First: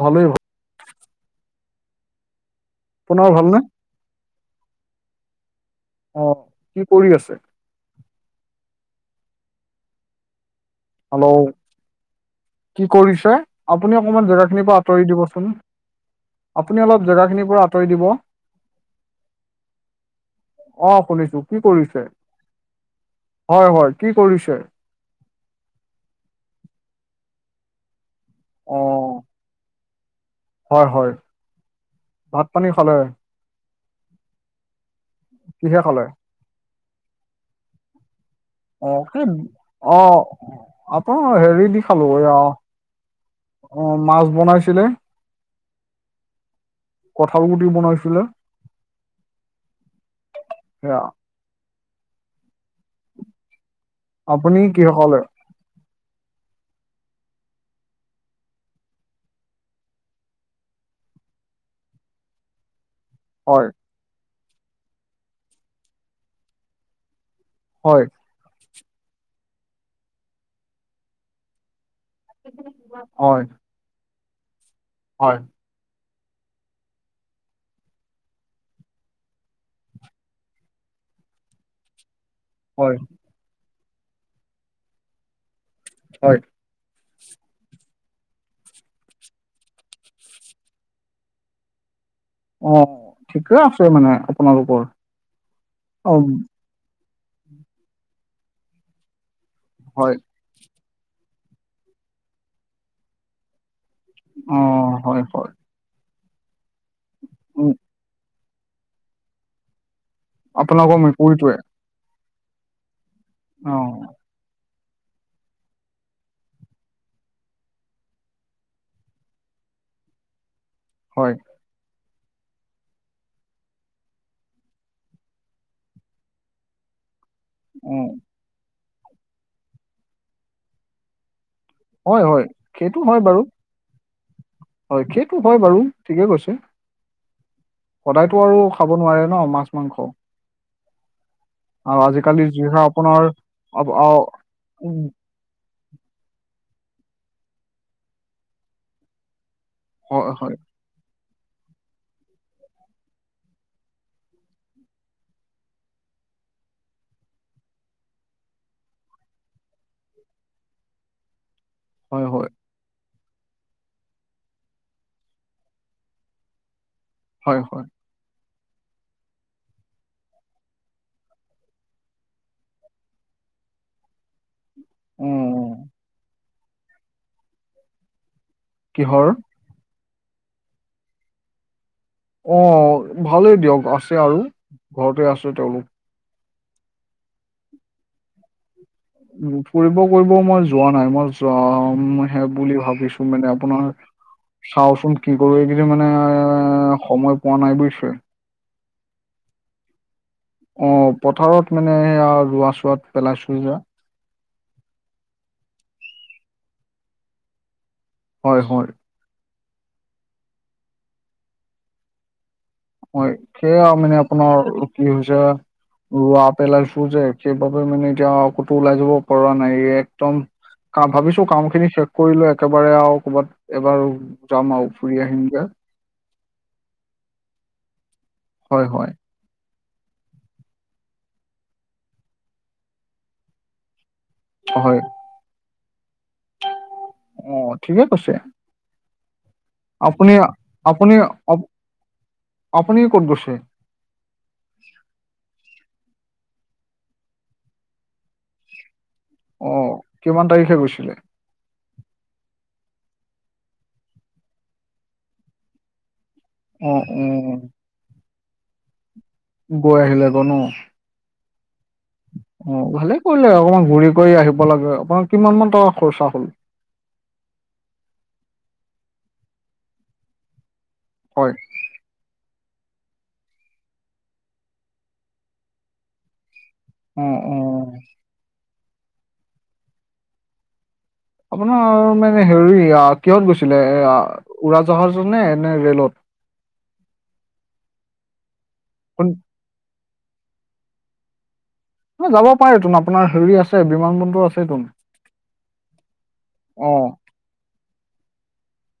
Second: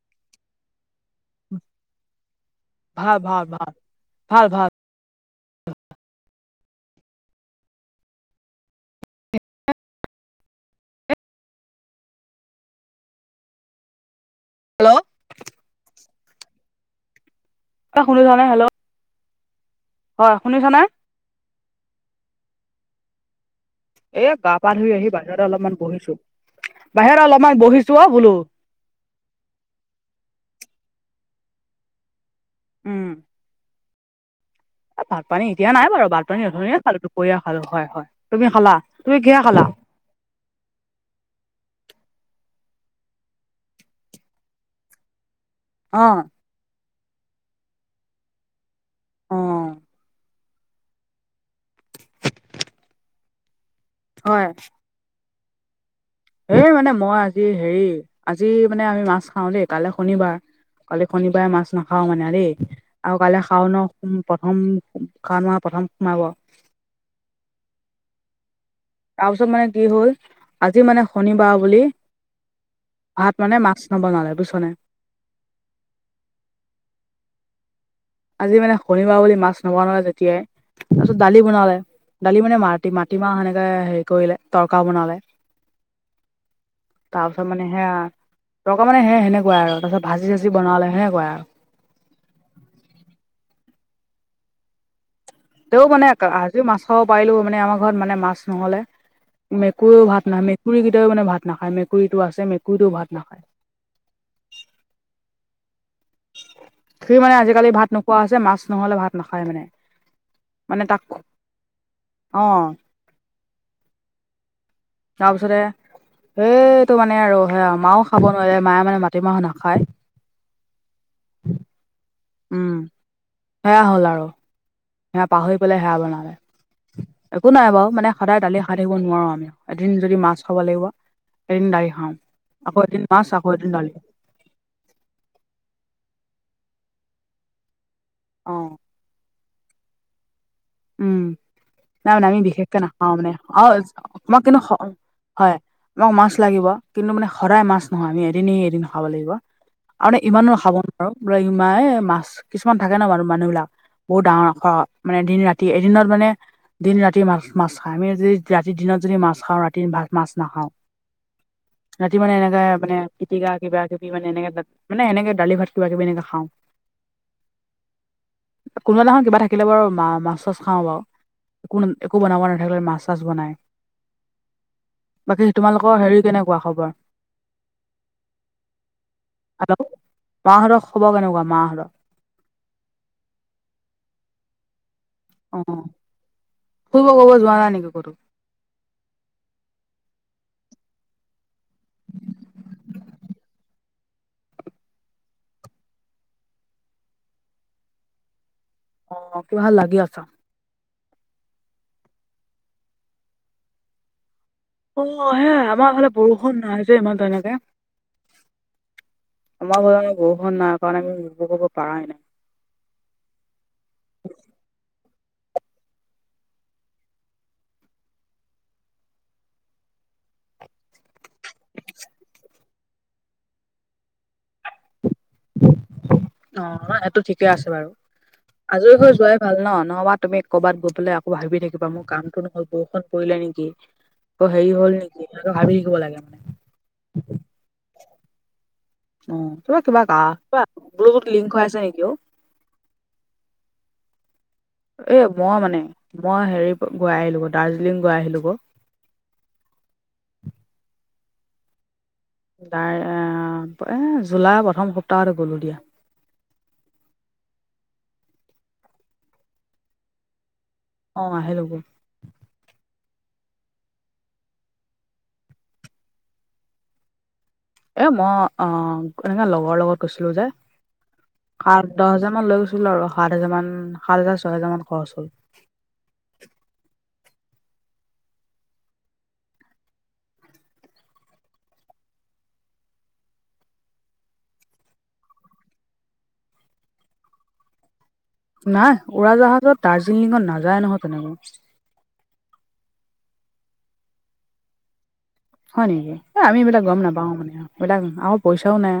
ভালেই ভা ভাল আপোনাৰ ভাল ভালনে ভাল, ভাল ভাল। অঁ' কি কৰি আছে? হেল্ল' কি কৰিছে, আপুনি অকমান জেগা খিনিৰ পৰা আঁতৰি দিবচোন। আপুনি অলপ জেগা খিনিৰ পৰা- আঁতৰি শুনিছা নে, হেল্ল'। হয় শুনিছানে অঁ' শুনিছোঁ, কি কৰিছে, হয় হয়। কি এ কৰিছে গা-পা ধুই আহি বাহিৰতে অলপমান বহিছোঁ, বাহিৰত অলপমান বহিছোঁ অঁ' বোলোঁ। অঁ'। হয় হয়, ভাত পানী খালে? এ ভাত পানী এতিয়া কিহে নাই খালে বাৰু ভাত পানী অথোনিয়ে খালোঁ, দুপৰীয়া খালোঁ, হয় হয়। তুমি খালা অঁ' তুমি সেই কিহে খালা অঁ' আটা হেৰি দি খালোঁ এইয়া- অঁ' মাছ বনাইছিলে- অঁ'। কঁঠাল গুটি বনাইছিলে। অ সেইয়া। হয় আপুনি কিহে খালে? এই মানে মই আজি হেৰি আজি মানে আমি মাছ খাওঁ দেই, কাইলে শনি বাৰ- কাইলৈ শনিবাৰে মাছ নাখাওঁ মানে আৰু দেই। আৰু কাইলৈ হয় খাওঁ ন' প্ৰথম সাওন মাহ প্ৰথম সোমাব। হয়। তাৰপিছত মানে কি হ'ল আজি মানে শনিবাৰ বুলি হয় ভাত মানে মাছ বনালে বুইছনে। হয়। আজি মানে শনিবাৰ বুলি মাছ নবনালে যেতিয়াই তাৰপিছত দালি বনালে। দালি মানে হয় মাটি-মাটিমাহ সেনেকে হেৰি কৰিলে তৰকা বনালে। হয়। তাৰপিছত মানে সেইয়া তৰকা মানে সে-সেনেকুৱা আৰু তাৰ পাছত ভাজি চাজি বনালে সেনেকুৱাই আৰু। অঁ'। [unintelligible] আছোঁ মানে আপোনালোকৰ। তেও মানে অ আজিও মাছ খাব পাৰিলো মানে আমাৰ ঘৰত মানে মাছ নহ'লে মেকুৰীও হয়, ভাত না মেকুৰিকেইটাও ভাত নাখায়, মেকুৰীটো আছে মেকুৰীটো ভাত নাখায়। অঁ' হয় হয়। সিও মানে আজিকালি উম, ভাত নোখোৱা হৈছে, মাছ নহ'লে ভাত নাখায় মানে। মানে আপোনালোকৰ তাক মেকুৰীটোৱে অঁ। অঁ'। তাৰপিছতে সেইটো মানে আৰু সেয়া, মাও খাব নোৱাৰে, মায়ে মানে মাটিমাহো নাখায়। হয়। উম সেয়া হ'ল আৰু, সেয়া পাহৰি পেলাই সেয়া বনালে। একো নাই বাৰু উম, মানে সদায় দালি নোখোৱাকে থাকিব নোৱাৰো আমি, এদিন যদি মাছ খাব লাগিব, এদিন দালি খাওঁ হয়, হয়, আকৌ সেইটো এদিন হয় মাছ বাৰু আকৌ এদিন দালি। হয় সেইটো হয় বাৰু ঠিকে কৈছে। সদায়তো আৰু অঁ খাব নোৱাৰে ন মাছ মাংস। উম আৰু নাই মানে আমি আজিকালি বিশেষকে যিহে নাখাওঁ আপোনাৰ মানে আৰু অব অ', মই কিন্তু উম, হয়, আমাক মাছ লাগিব কিন্তু মানে সদাই মাছ নহয় আমি এদিন এৰি এদিন খাব লাগিব। আৰু ন হয়, হয়, ইমানো খাব আৰু বোলে ইমান এই মাছ কিছুমান থাকে ন, বাৰু মানুহ বিলাক বহুত ডাঙৰ মানে দিন ৰা তি এদিনত মানে দিন ৰাতি মাছ মাছ খাও আমি যদি ৰাতি দিনত যদি মাছ খাওঁ ৰাতি মাছ নাখাওঁ। ৰাতি হয়, মানে হয়, এনেকাই মানে পিতিকা কিবা কিবি মানে এনেক মানে এনেকে দালি ভাত কিবা কিবি এনেকে খাওঁ। হয় হয়। কোনোবা নহয় কিবা থাকিলে বাৰু মা ছ খাওঁ বা একো একো বনাব নাথাকিলে মাছ চাছ বনাই। বাকী উম, তোমালোকৰ হেৰি কেনেকুৱা খবৰ? কিহৰ? হেল্ল, মাহঁতক খবৰ কেনেকুৱা মাহঁত? অঁ ভালেই দিয়ক আছে আৰু ঘৰতে আ অঁ, ফুৰিব ক'ব যোৱা নাই নেকি কতো? ফুৰিব কৰিব মই যোৱা নাই মই যামহে বুলি ভাবিছো মানে আপোনাৰ চাওচোন কি কৰো, এই কিদিন মানে এ সময় পোৱা নাই বুজিছে। অঁ, কিবা ভাল লাগি আছা? অঁ, পথাৰত মানে সেয়া ৰোৱা চোৱাত পেলাইছো সেয়া। অঁ সা আমাৰ ফালে বৰষুণ নাই যে ইমান তেনেকে। হয় হয়। আমাৰ ফালে বৰষুণ নাই কাৰণে আমি একো কৰিব পৰাই নাই। হয়, সেয়া মানে আপোনাৰ কি হৈছে ৰোৱা পেলাইছো যে সেইবাবে মানে এতিয়া ক'তো ওলাই যাব পৰা নাই। একদম ভাবিছো কাম খিনি শেষ কৰি লৈ একেবাৰে আৰু কৰ'ৰবাত এবাৰ যাম আৰু ফুৰি আহিমগে। অঁহ সেইটো ঠিকে আছে বাৰু, হয় আজৰি হয় হৈ যোৱাই ভাল নহ নহবা তুমি ক'বাত গৈ পেললে আকৌ ভাবি থাকিবা মোৰ কামটো নহল বৰষুণ পৰিলে নেকি? অঁ হেৰি হল হয় নেকি এ ভাবি শিকিব লাগে মানে। অঁ ঠিকে কৈছে? অ কিবা কিবা ক আপুনি কিবা আপুনি ব্লুত লিংক হৈ আপ- আছে নেকি অঁ? আপুনি ক'ত গৈছে? এ মই মানে মই হেৰি গৈ আহিলো, দাৰ্জিলিং গৈ আহিলো ক। অঁ কিমান তাৰিখে গৈছিলে? তাই এ জুলাই প্ৰথম সপ্তাহতে গ'লো দিয়া। অঁ, উম উম। গৈ আহিলে আকৌ ন। অঁ আহিলো। অঁ ভালে কৰিলে আৰু অকমান ঘূৰি কৰি আহিব লাগে, আপোনাৰ কিমান মান টকা খৰচা হ'ল? এ মই অ এনেকে লগৰ লগত গৈছিলো যে। হয়। আঠ দহ হাজাৰ মান লৈ গৈছিলো আৰু সাত হাজাৰ মান সাত হাজাৰ ছয় হোজাৰ মান খৰচ হ'ল। উম উম। আপোনাৰ মানে হেৰি কিহত গৈছিলে এ উৰাজাহাজ নে নে ৰেলত? নাই কোন উৰাজাহাজত দাৰ্জিলিঙত নাযায় নহয় তেনেকা। যাব পাৰে তোন আপোনাৰ হেৰি আছে বিমান বন্দৰ আছে তোন। হয় নেকি, এই আমি এইবিলাক গম নাপাও মানে এইবিলাক আম পইচাও নাই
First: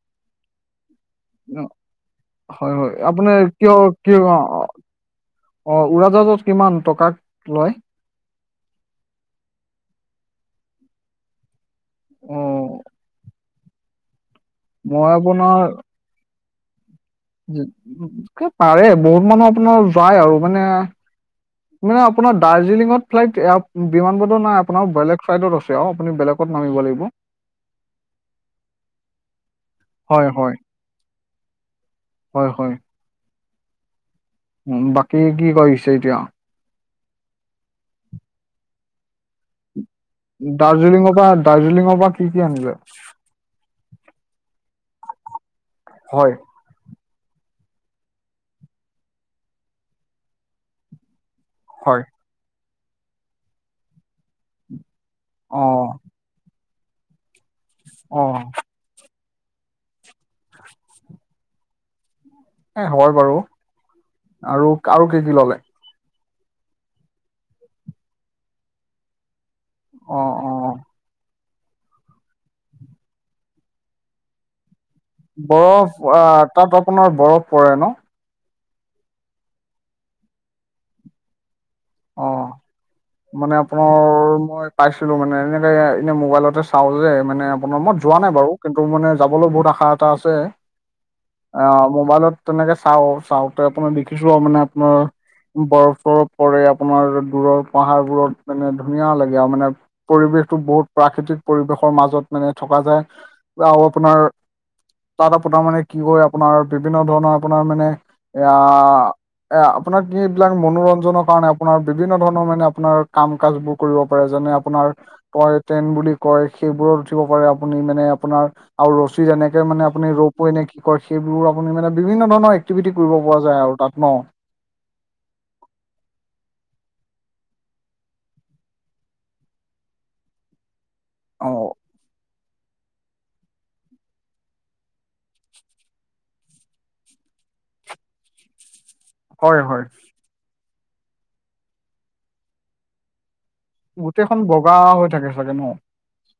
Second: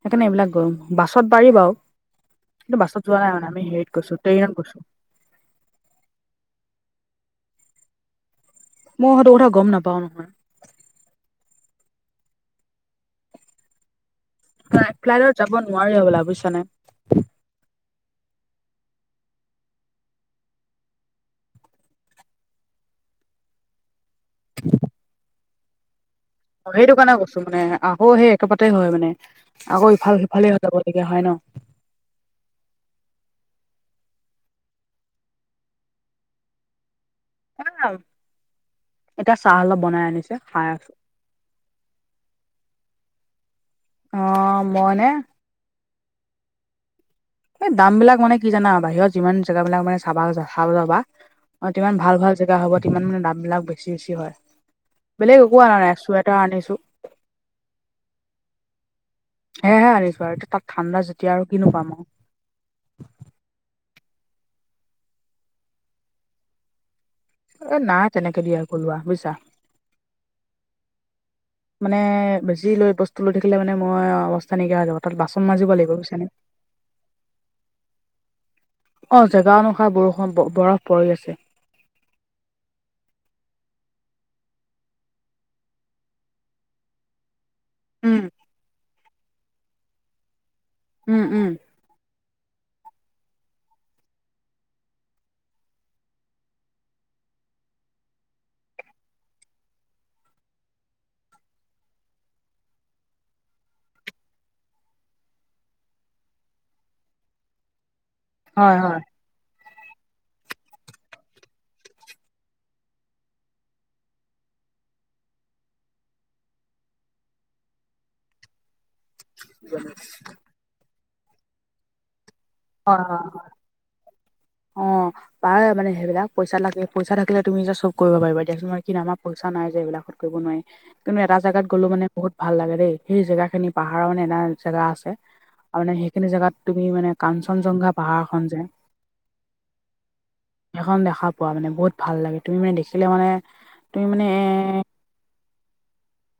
সেইকাৰণে এইবিলাক গৰম বাছত পাৰি বাৰু হয় কিন্তু হয় বাছত যোৱা নাই আপোনাৰ মানে আমি কিয় হেৰিত কি গৈছো অ ট্ৰেইনত গছো। অ উৰাজাহাজত কিমান টকা লয়? মই সেইটো কথা গম নাপাও নহয়। অহ। না ফ্লাইটত যাব আপোনাৰ নোৱাৰি হব'লা বুইছ নাই। পাৰে বহুত মানুহ আপোনাৰ যায় আৰু মানে। মানে আপোনাৰ দাৰ্জিলিঙত ফ্লাইটয় বিমান বন্দৰ নাই আপোনাৰ বেলেগ ছাইটত আছে আৰু আপুনি বেলেগ অ সেইটো কাৰণে কৈছো মানে আকৌ সেই একেপাতে হয় মানে আকৌ ইফাল হয় সিফালে হয় হৈ যাব লৈগীয়া হয় ন। হয় হয়। উ বাকী কি কৰিছে এতিয়া? [inaudible] এতিয়া চাহ অলপ বনাই আনিছে খাই আছো। দাৰ্জিলিঙৰ পৰা দাৰ্জিলিঙৰ পৰা কি কি আনিলে। অ মই মানে হয়। এই দাম বিলাক মানে কি জানা বাহিৰত যিমান জেগা বিলাক মানে চাব চাব যাবা অ তিমান হয় ভাল ভাল জেগা হ'ব তিমান মানে দামবিলাক বেছি বেছি হয়। বেলেগ একো অ আনা নাই এক চুৱেটাৰ আনিছোঁ। অহ। সেয়েহে আনিছো আৰু এতিয়া তাত ঠাণ্ডা যেতিয়া আৰু কিনো পাম। এ হয় বাৰু। আৰু আৰু কি কি ললে? এ নাই তেনেকে দিয়া কলোৱা বুজিছা। অ অ। মানে বেছি লৈ বস্তু লৈ থাকিলে মানে মই অৱস্থা নাইকিয়া হৈ যাব তাত বাচন মাজিব বৰফ লাগিব বুইছা নে। আহ তাত আপোনাৰ বৰফ পৰে ন? অ জেগা অনুসাৰে বৰষুণ বৰফ পৰি আছে। অহ। মানে আপোনাৰ মই পাইছিলো মানে এনেকে এনে মোবাইলতে চাও যে মানে মই যোৱা উম নাই বাৰু কিন্তু মানে যাবলৈ বহুত আশা এটা আছে। উম উম। অ মোবাইলত তেনেকে চাওঁ চাওঁতে আপোনাৰ দেখিছো আৰু মানে আপোনাৰ বৰফ চৰফ পৰে আপোনাৰ দূৰৰ পাহাৰবোৰত মানে ধুনীয়া লাগে আৰু মানে পৰিৱেশটো বহুত প্ৰাকৃতিক পৰিৱেশৰ মাজত মানে থকা যায় বা আপোনাৰ তাত আপোনাৰ মানে কি হয় আপোনাৰ বিভিন্ন ধৰণৰ আপোনাৰ মানে এয়া হয় হয় এয়া আপোনাৰ কি এইবিলাক মনোৰঞ্জনৰ কাৰণে আপোনাৰ বিভিন্ন ধৰণৰ মানে আপোনাৰ কাম কাজ বোৰ কৰিব পাৰে যেনে আপোনাৰ কয় ট্ৰেন বুলি কয় সেইবোৰত উঠিব পাৰে আপুনি মানে আপোনাৰ আৰু ৰচ যেনেকে মানে আপুনি ৰপই নে কি কৰে সেইবোৰ আপুনি মানে বিভিন্ন ধৰণৰ এক্টিভিটি হয় কৰিব হয় পৰা হয় যায় আৰু তাত ন। অ' পাৰে মানে সেইবিলাক পইচা লাগে পইচা থাকিলে তুমি যে চব কৰিব পাৰিবা দিয়াচোন কিন্তু আমাৰ পইছা নাই যে এইবিলাকত কৰিব নোৱাৰে। কিন্তু এটা অ জেগাত গ'লো মানে বহুত ভাল লাগে দেই সেই জেগা খিনি পাহাৰৰ মানে এটা জেগা আছে। আৰু মানে সেইখিনি জেগাত তুমি মানে কাঞ্চনজংঘা পাহাৰখন যেন। হয় হয়। সেইখন দেখা পোৱা মানে বহুত ভাল লাগে তুমি মানে দেখিলে মানে। তুমি মানে গোটেইখন বগা এ হৈ থাকে চাগে ন।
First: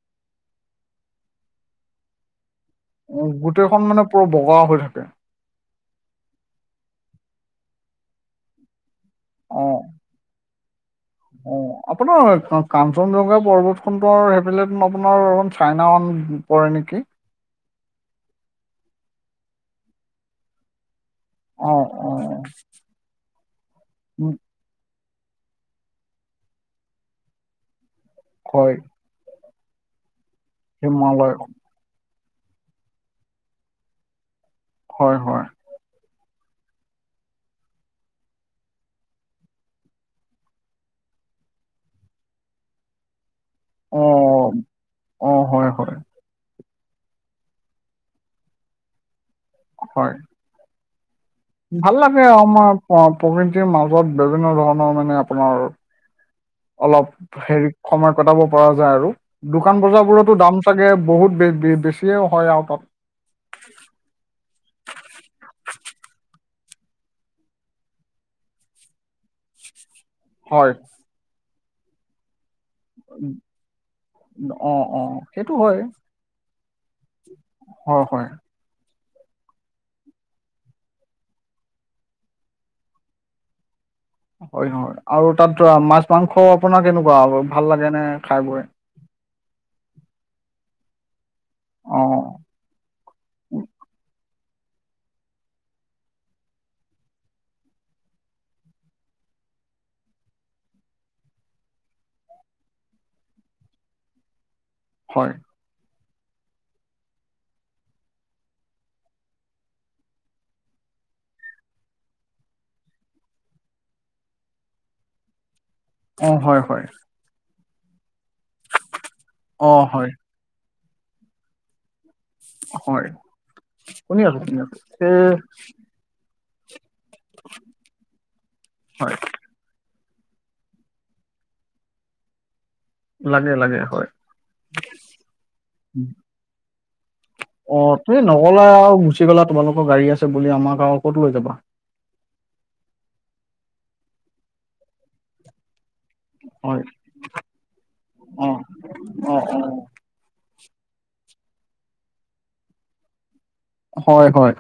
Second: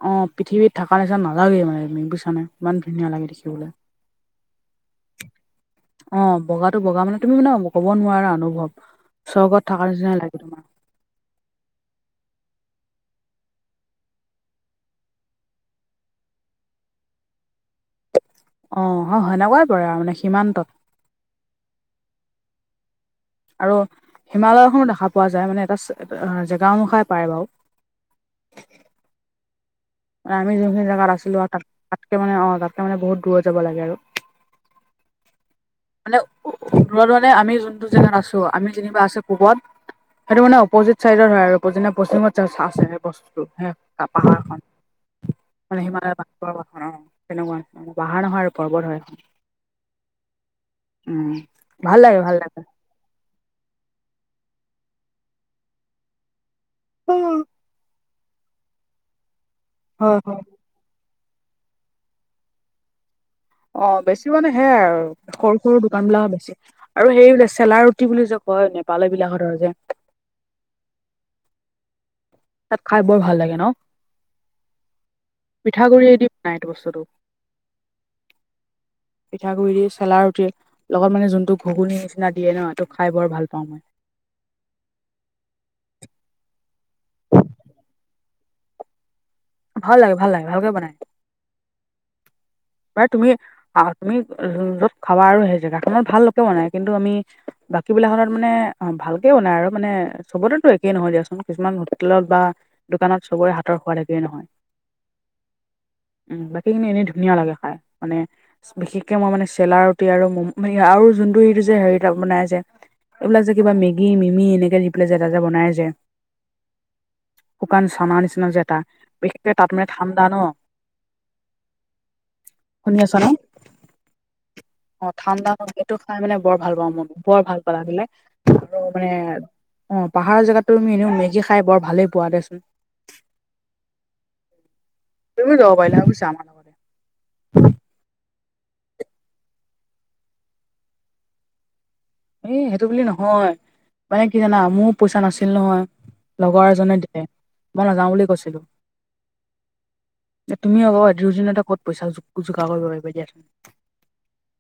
অ' পৃথিৱীত থকা নিচিনা নালাগেই মানে বুইছা নে। গোটেইখন মানে পূৰা বগা হৈ থাকে অ' বগাটো বগা মানে তুমি মানে ক'ব নোৱাৰা অনুভৱ। অ স্বৰ্গত থকাৰ নিচিনাই লাগে তোমাৰ। অ আপোনাৰ কাঞ্চনজংঘা পৰ্বতখনটো আও সেইফালেতোন আপোনাৰ [unintelligible] চাইনা, পৰে নেকি। অ হয় সনেকুৱাই পৰে আৰু মানে সীমান্তত। অ অ', আৰু উম, হিমালয়খনো দেখা পোৱা যায় মানে এটা চে জেগা অনুসাৰে পায় বাৰু, হয়। আমি জোনখিনি জেগাত হিমালয় আছিলোঁ আও, তাত তাতকে মানে অ তাতকে মানে বহুত দূৰত যাব লাগে আৰু। হয় হয়। মানে দূৰ দূৰতে আমি জোনটো জেগাত আছোঁ আমি যেনিবা আছোঁ পূবত সেইটো মানে অপজিত চাইডত হয় আৰু [unintelligible] পশ্চিমত আছে সেই বস্তুটো পা অ', পাহাৰখন অ', হয়, মানে হয়, হিমালয় পাহ পৰ্বত খন অ তেনেকুৱা নিচিনা পাহাৰ নহয় পৰ্বত হয় এইখন। হয়। উম। ভাল লাগে আমাৰ প প্ৰকৃতিৰ মাজত বিভিন্ন ধৰণৰ মানে আপোনাৰ আৰু- অলপ হয় হেৰি সময় কটাব পৰা যায় আৰু, দোকান বজাৰ বোৰতো হয় দাম চাগে বহুত বে বেছিয়ে হয় আউ তাত। অ' বেছি মানে সেয়াই আৰু সৰু সৰু দোকান বিলাক বেছি। আৰু সেই বোলে চেলা ৰুটি বুলি যে কয় নেপালী বিলাক হঁতৰ যে। হয়। তাত খাই বৰ ভাল লাগে ন অ' অ' সেইটো হয়। পিঠাগুড়িয়ে দি বনাই এইটো বস্তুটো হয় হয়। পিঠাগুৰি দি চেলা ৰুটি। লগত মানে জোনটো ঘুগুনী নিচিনা দিয়ে ন এইটো খাই বৰ ভাল পাওঁ মই। হয় হয় আৰু তাত ধৰা মাছ মাংস আপোনাৰ কেনেকুৱা ভাল লাগে নে খাই বৈ? ভাল লাগে ভাল লাগে ভালকে বনায়। অ'। প্ৰায় তুমি তুমি য'ত খাবা আৰু সেই জেগাখনত ভালকে বনাই, কিন্তু আমি বাকী বিলাক হঁতত মানে অ ভালকে বনায় আৰু, মানে চবতেতো একে নহয় দিয়াচোন কিছুমান হোটেলত বা দোকানত চবৰে হাতৰ সোৱাদ একেই নহয়। হয়। উম বাকীখিনি এনেই ধুনীয়া লাগে খাই মানে বিশেষকে মই মানে চেলা ৰুটি আৰু আৰু জোনটো এইটো যে হেৰি টা বনাই যে এইবিলাক যে, কিবা মেগী, মিমি, এনেকে দি পেলাই যে, এটা যে বনাই যে। অ'! হয়, হয়। শুকান চানা নিচিনা যে, এটা। বিশেষকে অ তাত মানে, হয় ঠাণ্ডা ন'। শুনি হয়, আছা ন শুনি আছোঁ- শুনি আছোঁ। অ' ঠাণ্ডা! [unintelligible] এইটো খাই মানে, বৰ ভাল পাওঁ, মই! বৰ ভাল পালা হয়নে? আৰু মানে, হয় অ'! পাহাৰৰ জেগাতো, তুমি এনেও, মেগী খাই বৰ ভালেই পোৱা দেচোন। লাগে-লাগে, হয়। তুমিও যাব পাৰিলা হয়, বুইছা? আমাৰ লগত। অ'! তুমি নক'লা আও। গুচি গ'লা, তোমালোকৰ গাড়ী আছে বুলি। আমাক আও ক'ত লৈ যাবা? এই, সেইটো বুলি নহয়। মানে কি জানা! মোৰো পইচা নাছিল নহয়। লগৰ হয় এজনে দিলে। মই নাযাওঁ বুলি অ কৈছিলোঁ। অ অ এ, তুমি আকৌ দুই-এদিনতে ক'ত পইচা যো- যোগাৰ কৰিব পাৰিবা, দিয়াচোন! হয়, হয়।